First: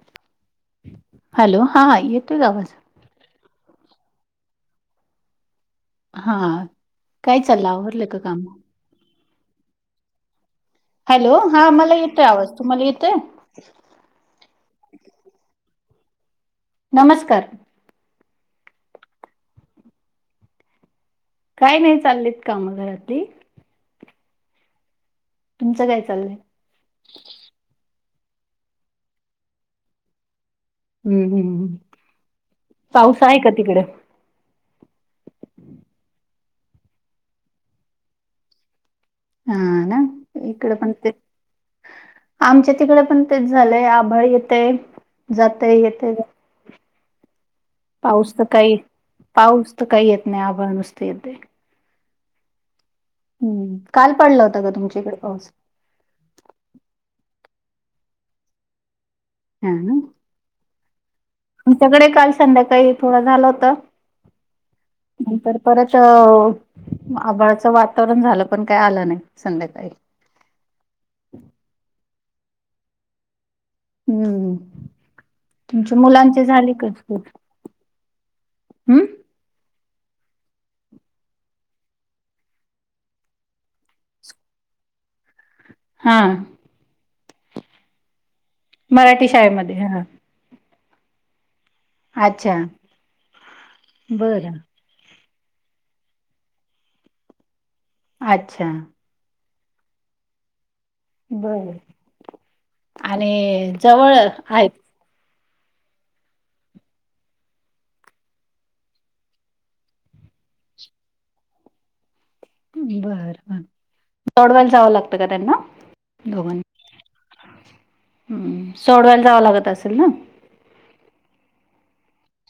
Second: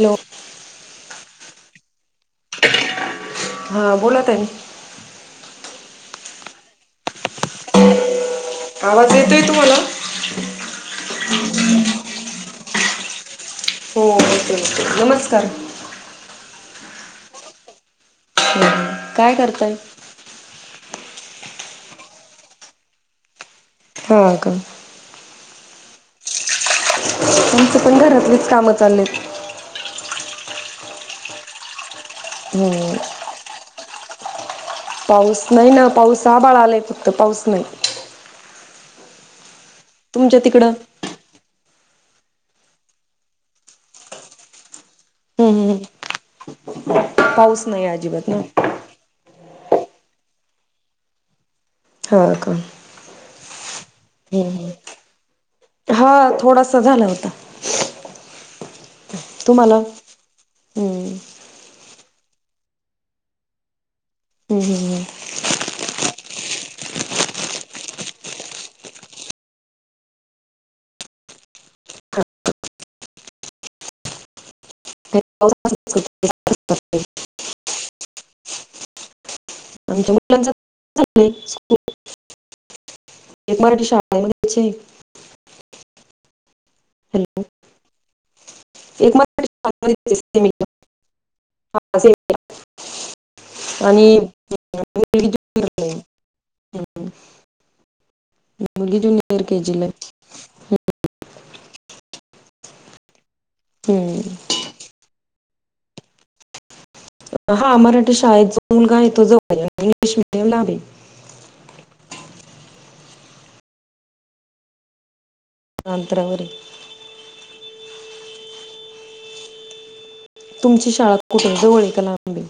Hello hello!.. हा येतोय आवाज? हा बोला ताई हा काय चाललं आवरलं का काम? आवाज येतो आहे तुम्हाला? हॅलो!.. हा मला येतंय, आवाज तुम्हाला येतोय. हो आला कि येतोय, नमस्कार नमस्कार ह् काय करताय? काय नाही चाललीत काम घरातली. हो का तुमंच काय चाललंय? आमचं पण घरातलीच कामं चाललेत. हम्म हम्म हम्म. होय. पाऊस आहे का तिकडे. पाऊस नाही ना पाऊस आबाळ आलाय फक्त पाऊस नाही. हा ना तुमच्या तिकडं? इकड पण तेच. आमच्या तिकडे पण तेच झालंय आभळ येतय हम्म जातय हम्म येते जाते. पाऊस नाही आ. पाऊस तर काही पाऊस तर काही येत नाही आभाळ नुसते येते. हा का, हम्म काल पाडला होता हम्म का तुमच्या इकडे पाऊस. हा, थोडासा झाला होता. तुम्हाला हम्म तुमच्याकडे काल संध्याकाळी थोडं झालं होत. ह् [inaudible] नंतर परत अ. आबाळाचं वातावरण झालं पण काय आलं नाही संध्याकाळी. हम्म हम्म तुमच्या मुलांचे झाली का हम्म स्कूल. हम्म. आमच्या मुलांच झाली स्कूल. एक मराठी शाळा मध्येच हाय. ''हां'' हॅलो एक म मराठी [inaudible] [inaudible] शाळेमध्ये हा अच्छा आणि बर मुग अच्छा मुगी दुन [inaudible] एर के जी ला हाय. बर आणि जवळ हम्म. आहेत. हा मराठी शाळेत जो मुलगा आहे तो ज [inaudible] इंग्लिश मीडियम मध्ये. बर बर जोडवा यला जावं लागतं का त्यांना. अंतरावर वर. हम् सोडवायला जावं लागत असेल ना. तुमची शाळा कुठे जवळ आहे का लांबे.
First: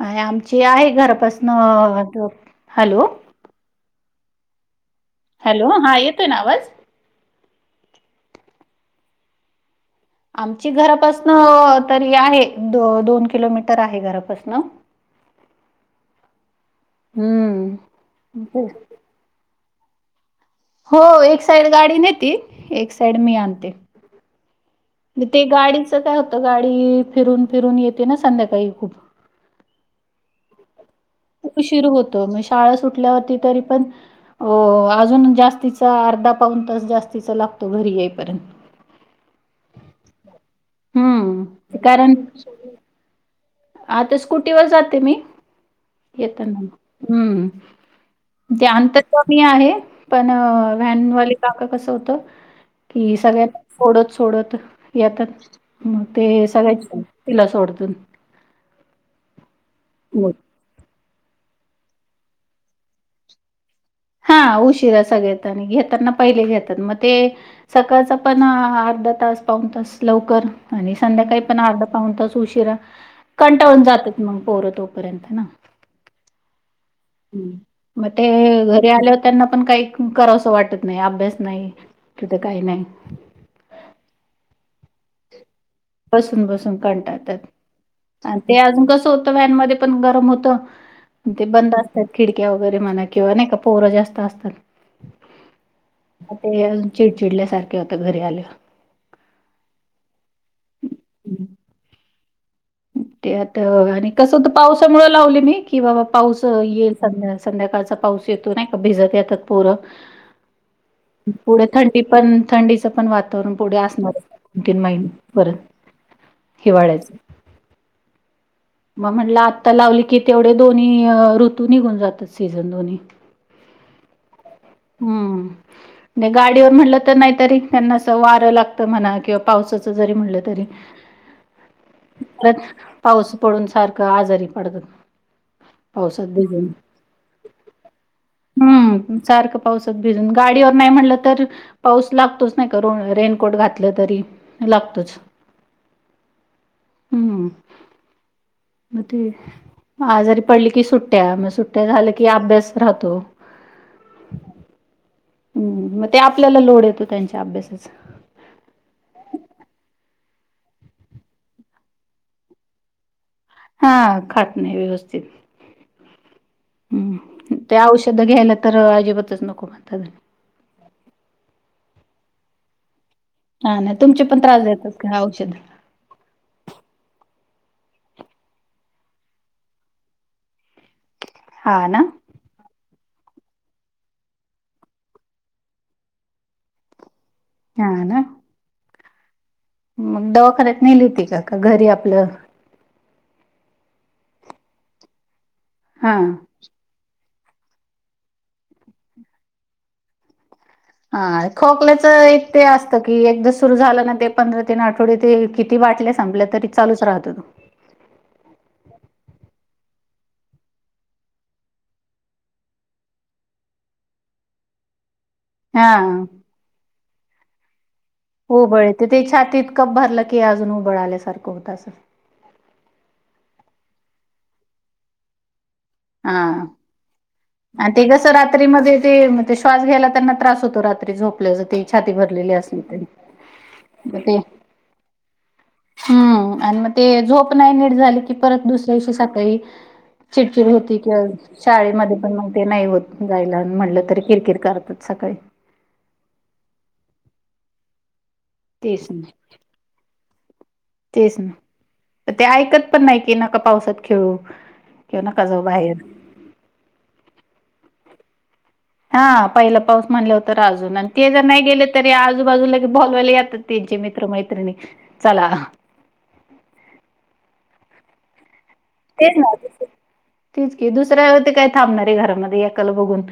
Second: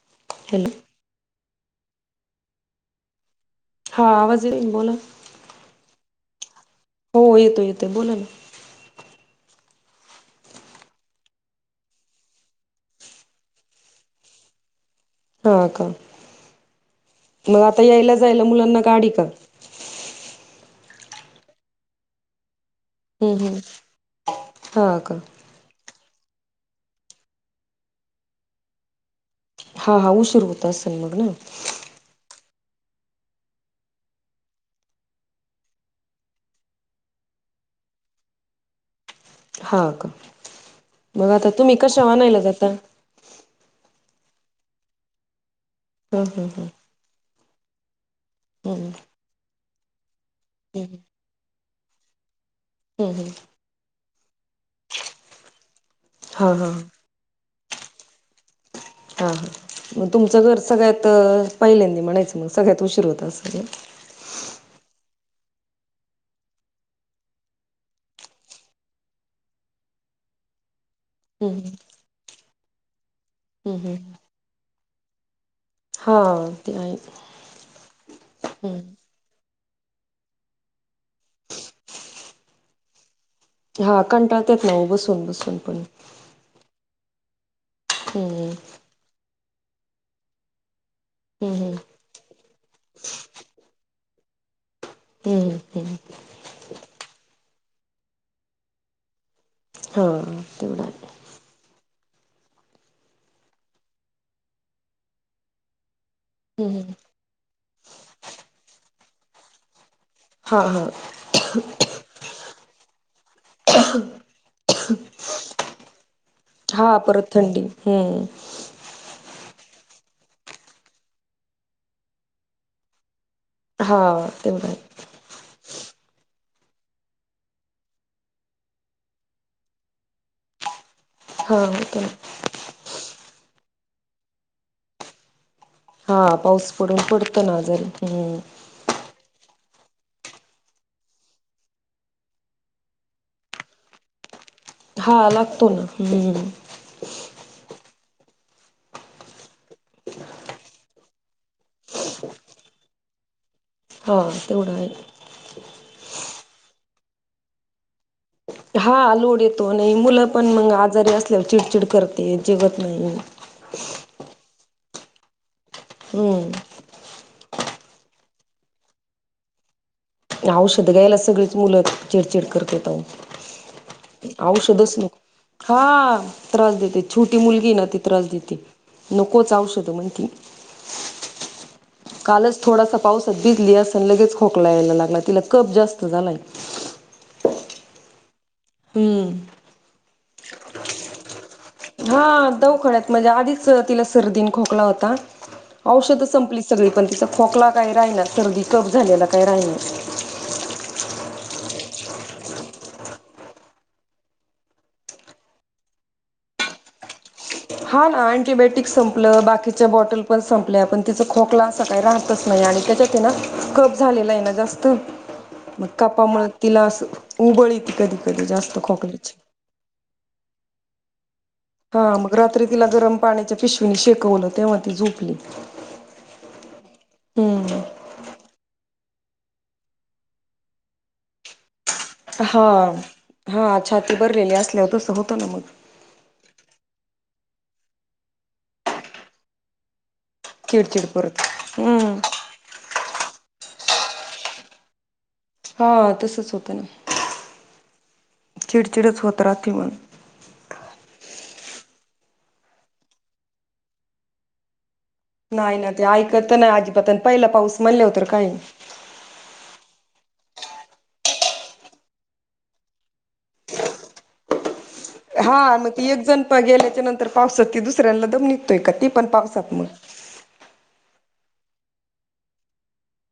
हाय आमची हॅलो आहे घरापासून थो हॅलो. हा आवाज येईल बोला. हॅलो! हा येतो आहे ना आवाज? हो येतो येतोय बोला ना. आमची घरापासन तरी आहे द दोन किलोमीटर आहे घरापासन. हा का मग हम्म. आता यायला जायला मुलांना गाडी का. हो एक साइड गाडी नेती एक सा ''--'' हम्म हम् हा का, मग ते गाडीचं काय होतं गाडी फिरून फिरून येते ना संध्याकाळी खूप. हा हा, उसर होत असेल मग ना. शिरू होतो म शाळा सुटल्यावरती तरी पण हो हो अजून जास्तीचा अर्धा पाऊन तास जास्तीचा लागतो घरी येईपर्यंत. हा का मग आता हम्म तुम्ही कशा कारण वानायला जाता. आता स्कुटीवर जाते मी हा हा येताना हा मग हम्म. ते [unintelligible] ध्यान हम्म, तर क मी आहे पण हम्म, हम्म, व्हॅनवाले काका कसं होत. कि हम्म. सगळ्यां सोडत सोडत येतात मग ते हा हा हा सगळ्यां तिला सोडतून हा हा मग हो. तुमचं घर सगळ्यात पहिलेंद म्हणायचं मग सगळ्यात उशीर होत असं हा उशिरा सगळ आणि घेताना पहिले घेतात मग ते सकाळचं पण अर्धा तास पाहून तस लवकर. आणि संध्याकाळी पण हम्म अर्धा पाऊन तास उशिरा हम्म कंटाळून हम्म जातात मग पोरं तोपर्यंत ना हा ते अ ह् म ते घरी आल्यावर त्यांना पण काही कराव असं वाटत नाही अभ्यास नाही तिथे काही नाही. हा कंटाळतेत ना बसून बसून पण बसून बसून कंटातात आणि हम्म ते अजून कसं होत व्हॅनमध्ये पण गरम होत. ते हम्म बंद असतात खिडक्या वगैरे म्हणा किंवा नाही का पोहरा जास्त असतात. ह ते ते चिडचिडल्या सारखे होत घरी आल्यावर हा तेवढं आहे. हम्म. ते आता आणि कसं पावसामुळे लावले मी कि बाबा पाऊस हम्म येईल संध्या संध्याकाळचा पाऊस येतो नाही का भिजत येतात पोरं हा हा पुढे थंडी पण थंडीचं पण वातावरण पुढे असणार आहे. दोन तीन महिने परत हा हिवाळा्यायच परत थंडी हम्म. मग म्हटलं आत्ता लावली की तेवढे दोन्ही अ ऋतू निघून जातात सीझन दोन्ही हा ते हम्म. नाही गाडीवर म्हणलं तर नाहीतरी त्यांना अस वारं लागतं म्हणा किंवा पावसाचं जरी म्हणलं तरी हा येतोय ना. परत पाऊस पडून सारखं आजारी पडत हा पाऊस पडून पडतो ना अजून ह्म हम् सारखं पावसात भिजून गाडीवर नाही म्हटलं तर पाऊस लागतोच नाही करून रेनकोट घातलं तरी लागतोच हा लागतो ना ह् हम्म मे आजारी पडली की सुट्ट्या म सुट्ट्या झाल्या की अभ्यास राहतो. हो तेवढं आहे. हम् मग ते आपल्याला लोड येतो त्यांच्या अभ्यासाचा हा लोड येतो आणि मुलं पण मग आजारी असल्यावर चिडचिड करते जिगत नाही. हा खाट नाही व्यवस्थित हम्म. हम् ते औषध घ्यायला तर अजिबातच नको म्हणताात. औषध घ्यायला सगळेच मुलं चिडचिड करतेेत. हा ना तुमचे पण त्रास देतात औषधच म का औषध हा त्रास देते छोटी मुलगी ना ती त्रास देते नकोच औषध म्हण ति हा ना. कालच थोडासा पावसात भिजली असन. लगेच खोकला यायला लागला. तिला कप जास्त झालाय. हा ना? हम्म. मग दवाखान्यात नेली होती का? का घरी हा आपलं दवखान्यात म्हणजे आधीच तिला सर्दी खोकला होता. हा औषध संपली सगळी. पण तिचा खोकला काही राहिना. सर्दी कफ झालेला काही राहिनाच. हा खोकल्याचं एक ते असतं की, एकदा सुरू झालं ना ते पंधरा तीन आठवडे ते किती बाटल्या संपल्यात तरी चालच राहतो तो. हा ना. अँटीबायोटिक संपलं. बाकीच्या बॉटल पण संपल्या. पण तिचा खोकला काही राहतच नाही. आणि त्याच्यात ना, कफ झालेलाय ना जास्त. [unintelligible] म कपा मुळ तिला अस उबळ येती कधी कधी जास्त उबळ येते. ते खोकल्याची छातीत कप भरलं की अजून उबळ आल्यासारखं होत. ह मग रात्री तिला गरम पाण्याच्या पिशवीणी शेकवलं. तेव्हा ती झोपली. हा. हम्म आणि ते कसं रात्रीमध्ये ते, ते श्वास घ्यायला त्यांना त्रास होतो. रात्री झोपल्या ज ते. छाती भरलेली हा असली तरी. हा छाती मग ते भरलेली असल्याव तसं होतं ना मग. हम्म आणि म ते झोप नाही नीट झाली की, परत दुसऱ्या दिवशी सकाळी चिडचिड होती किं परत हम्म शाळेमध्ये पण मग ते नाही होत जायला. म्हटलं तरी किरकिर करतात सकाळी. हा तसच होतं ना. तेच चिडचिडच ना. होत राहती म्. तेच ना. त ते ऐकत पण नाही की नका पावसात खेळू. किंवा नका जाऊ नाही ना बाहेर. ते ऐकत नाही अजिबातन, पहिला पाऊस म्हणले वर तर काय हा पहिला पाऊस म्हनल्यावर तर अजूनच आण ते जर नाही गेले तरी आजूबाजूलागे बोलवायला येतात. त्यांचे मित्र मैत्रिणी. चला हा मग ती एक जण प गेल्याच्या नंतर पावसात. ते दुसऱ्यांला दम निघतोय का मग ती पण तेच ना पाऊसात मग. तेच की, दुसऱ्या ते काय थांबणारे घरामध्ये. एकाला बघून.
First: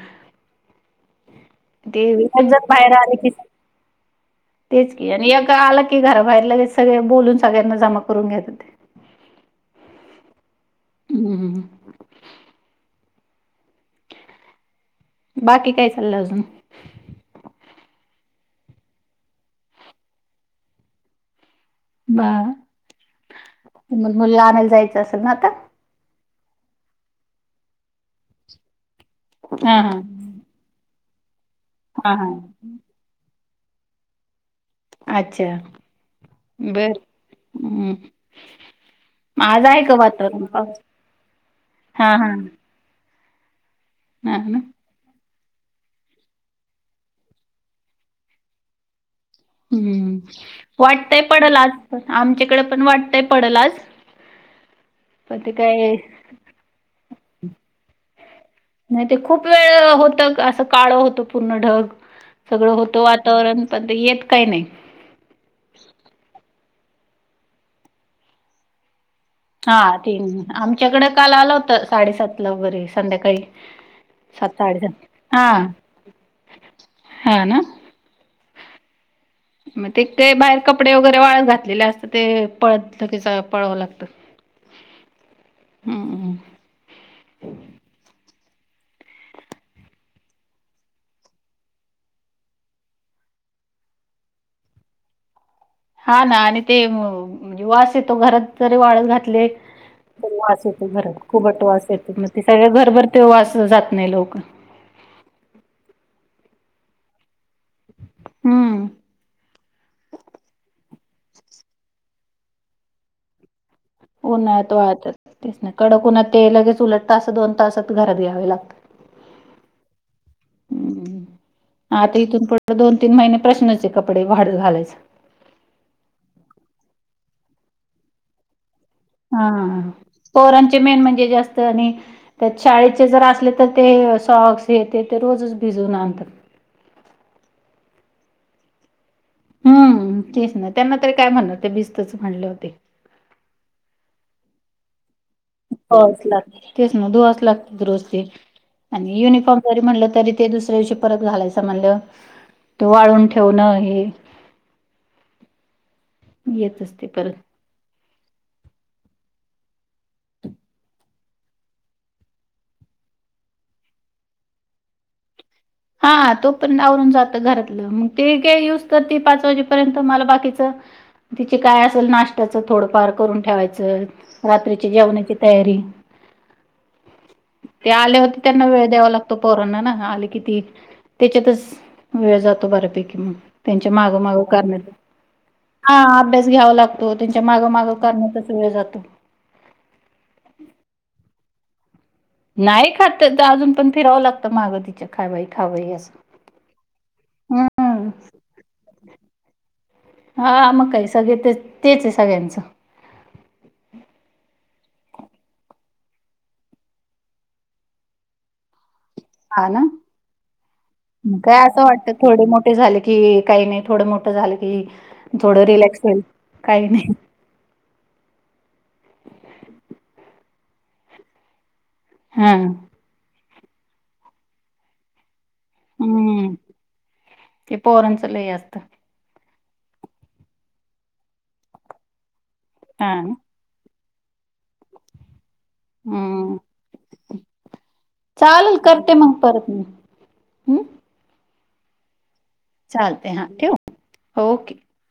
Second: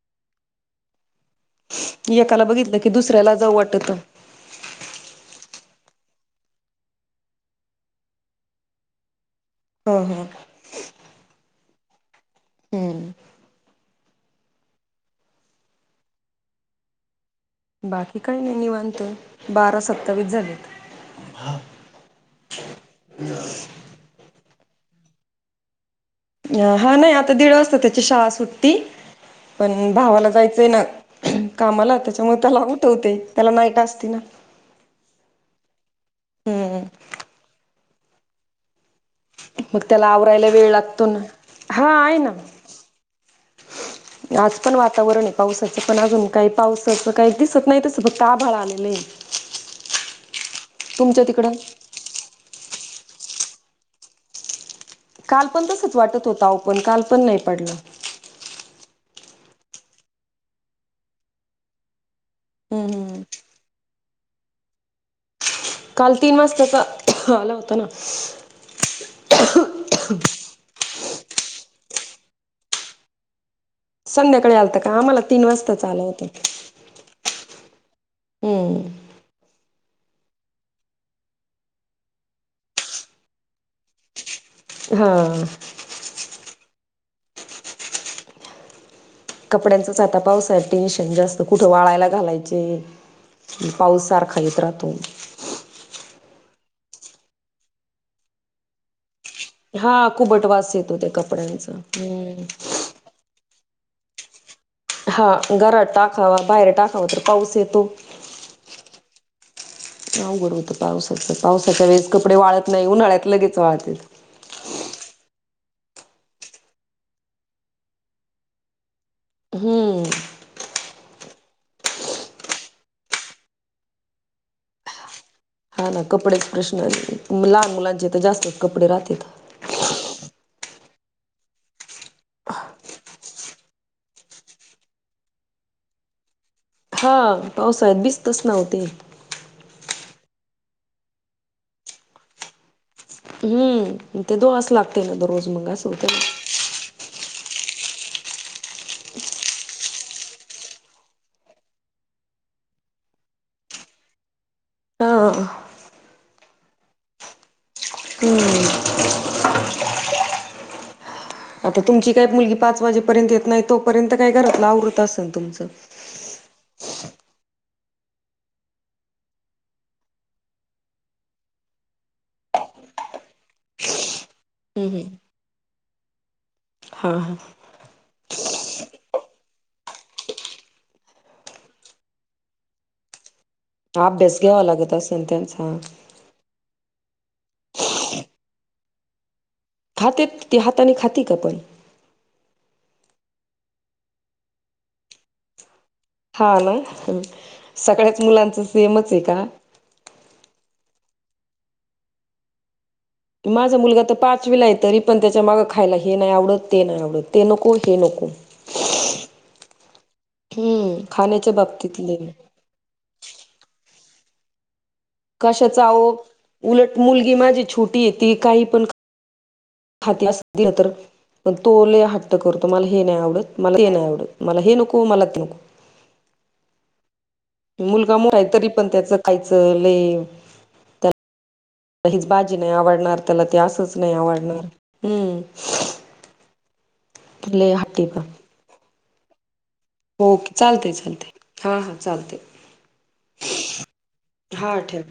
ते व एकाला जर बघितलं की बाहेर आले कि दुसऱ्याला जाऊ वाटत तेच की, आणि एक आलं की घराबाहेर लगे सगळे बोलून सगळ्यांना जमा करून घेता ते. हं हं. हम्म हम्म हम्म. हम्म. बाकी काय चाललं अजून? बाकी काही नाही निवांत. बारा सत्तावीस झालेत. बा. तुम्हाला मुलीला आणायला जायचं असेल ना आता? हा नाही आता दीड वाजत त्याची शाळा सुटती. हा पण हा भावाला जायचंय ना, कामाला. हा त्याच्यामुळे हा त्याला उठवते. त्याला नाईट असती ना. अच्छा, हम्म बर्. अ. मग त्याला आवरायला वेळ लागतो ना. हा आहे ना. आज ना पण वा तावरणे पावसाचं. पण अजून काही पावसच काही दिसत नाही तस काय. फक्त आभाळ आलेलंय. हम्म. वाटतंय तिकडं पडल आज. आमच्याकडे पण वाटतंय पडल आज. काल ते पण तसच काय वाटत होत आओ. पण काल पण नाही पडला. नाही ते खूप वेळ होतं असं. काळं होतो पूर्ण ढग. सगळं हम्म होतं हम्म. वातावरण. पण ते येत काही नाही. काल तीन वाजताचा आला होता ना. हा तीन आमच्याकडे काल आला होता साडेसातला वगैरे संध्याकाळी. सात संध्याकाळी आलता का साडेसात आम्हाला तीन हा वाजताचा आला होता. हा ना. हम्म. म ती ते बाहेर कपडे वगैरे वाळत घातलेले असतात ते पळतच पळाव लागतं. हा. हम्. कपड्यांनच आता पावसाळ्यात टेन्शन जास्त कुठं वाळायला घालायचे. अन् पाऊस सारखा येत राहतो. हा ना आणि ते म्हणजे वास येतो घरात जरी वाळत घात ले हा कुबट -वास येतो त्या परत कुबट कपड्यांचा. वास येतो म ते हम्म. सगळ्या घरभर त्यो वास जात नाय लवक. हा घरात टाकावा बाहेर टाकावा तर पाऊस येतो. हम्म. अवघड हुत पावसाचं पावसाच्या वेळेस कपडे वाळत नाय उन्हाळ्यात लगेच वाळतेत. उन्हाळ्यात वाळतात तेच ना कडक उन्हात ते लगेच तसा दोन तासात घरात घ्यावे लागतात. [inaudible] हम्म. हम्म आता इथून पुढ दोन तीन महिने प्रश्नाच ए कपडे वाळत घालायचा. हा ना कपडेच प्रश्न लहान मुलांचे तर जास्तच कपडे राहतेत. हा पोरांचे मेन म्हणजे जास्त आणि त्यात शाळेचे जर असले तर ते सॉक्स हे ते ते रोजच भिजून आणतात. हा पावसाळ्यात भिजतच ना ओ ते. हम्म तेच ना त्यांना तरी काय म्हणणार भिजतच म्हणल्याव ते. हम्म ते धुवावच लागतं ना ते दररोज. मग असं होतं ना. धुवावच लागतं तेच ना ते धुवावेच लागतात रोज ते. आणि युनिफॉर्म जरी म्हणलं तरी ते दुसऱ्या दिवशी परत घालायचं म्हणल्याव तो वाळवून ठेवणं हे हा येतच ते परत. हम्. आता तुमची काय मुलगी पाच वाजेपर्यंत येत नाय तोपर्यंत काय घरातलं आवरत असल तुमचं? हा तोपर्यंत आवरून जातं घरातलं मग ते एऊज तोर ती पाच वाजेपर्यंत मला बाकीच तिचे काय असल नाष्ट्याचं थोडंफार करून ठेवायचं. हम्म रात्रीची हम्म जेवणाची तयारी. हा हा. ते आले होते त्यांना वेळ द्यावा लागतो पोरोना ना आले कि ती त्याच्यातच वेळ जातो बऱ्यापैकी मग. त्यांच्या हा माग अभ्यास माग घ्यावा करण्यात लागत असेल त्यांचा. हा अभ्यास घ्यावा लागतो त्यांच्या माग माग करण्यातच वेळ जातो. खातेत ती हातानी खाती का पण? नाय खात त्याच्या अजून पण फिरावं लागतं माग तिच्या खा बाई खा बाई असं. हा ना हम्म सगळ्याच मुलांच सेमच ए का? हा मग काय सगळे ते- तेच ए सगळ्यांचं. माझा मुलगा त पाचवीला हाय तरी पण त्याच्या माग खायला हे नाय आवडत ते नाय आवडत ते नको हे नको. हा ना, हम्म खाण्याच्या काय असं वाटत बाबतीतले थोडे मोठ झालं की काही नाही, थोडं मोठं झालं की थोडं कशाचा रिलॅक्स अहो, होईल काही उलट नाही मुलगी माझी छोटी आहे, ती काही पण [unintelligible] दिलास तर, खर तो लय हट्ट हा करतो मला हे नाही आवडत, मला हे नाही आवडत, मला हे नको, मला ते हम्म! ते मुलगा पोरांचं मोठा आहे, लय तरी असतं पण त्याचं खायचं लय त्याला हीच बाजी नाही हा आवडणार, त्याला ते असंच नाही आवडणार, हम्म! हम्म! लई हट्टी आहेत बा. चालल, करते मग परत. ओके, हम्म चालतय, चालतय, हा हा, चालतय. चालतय, हा ठेवू? ओके. हा ठेव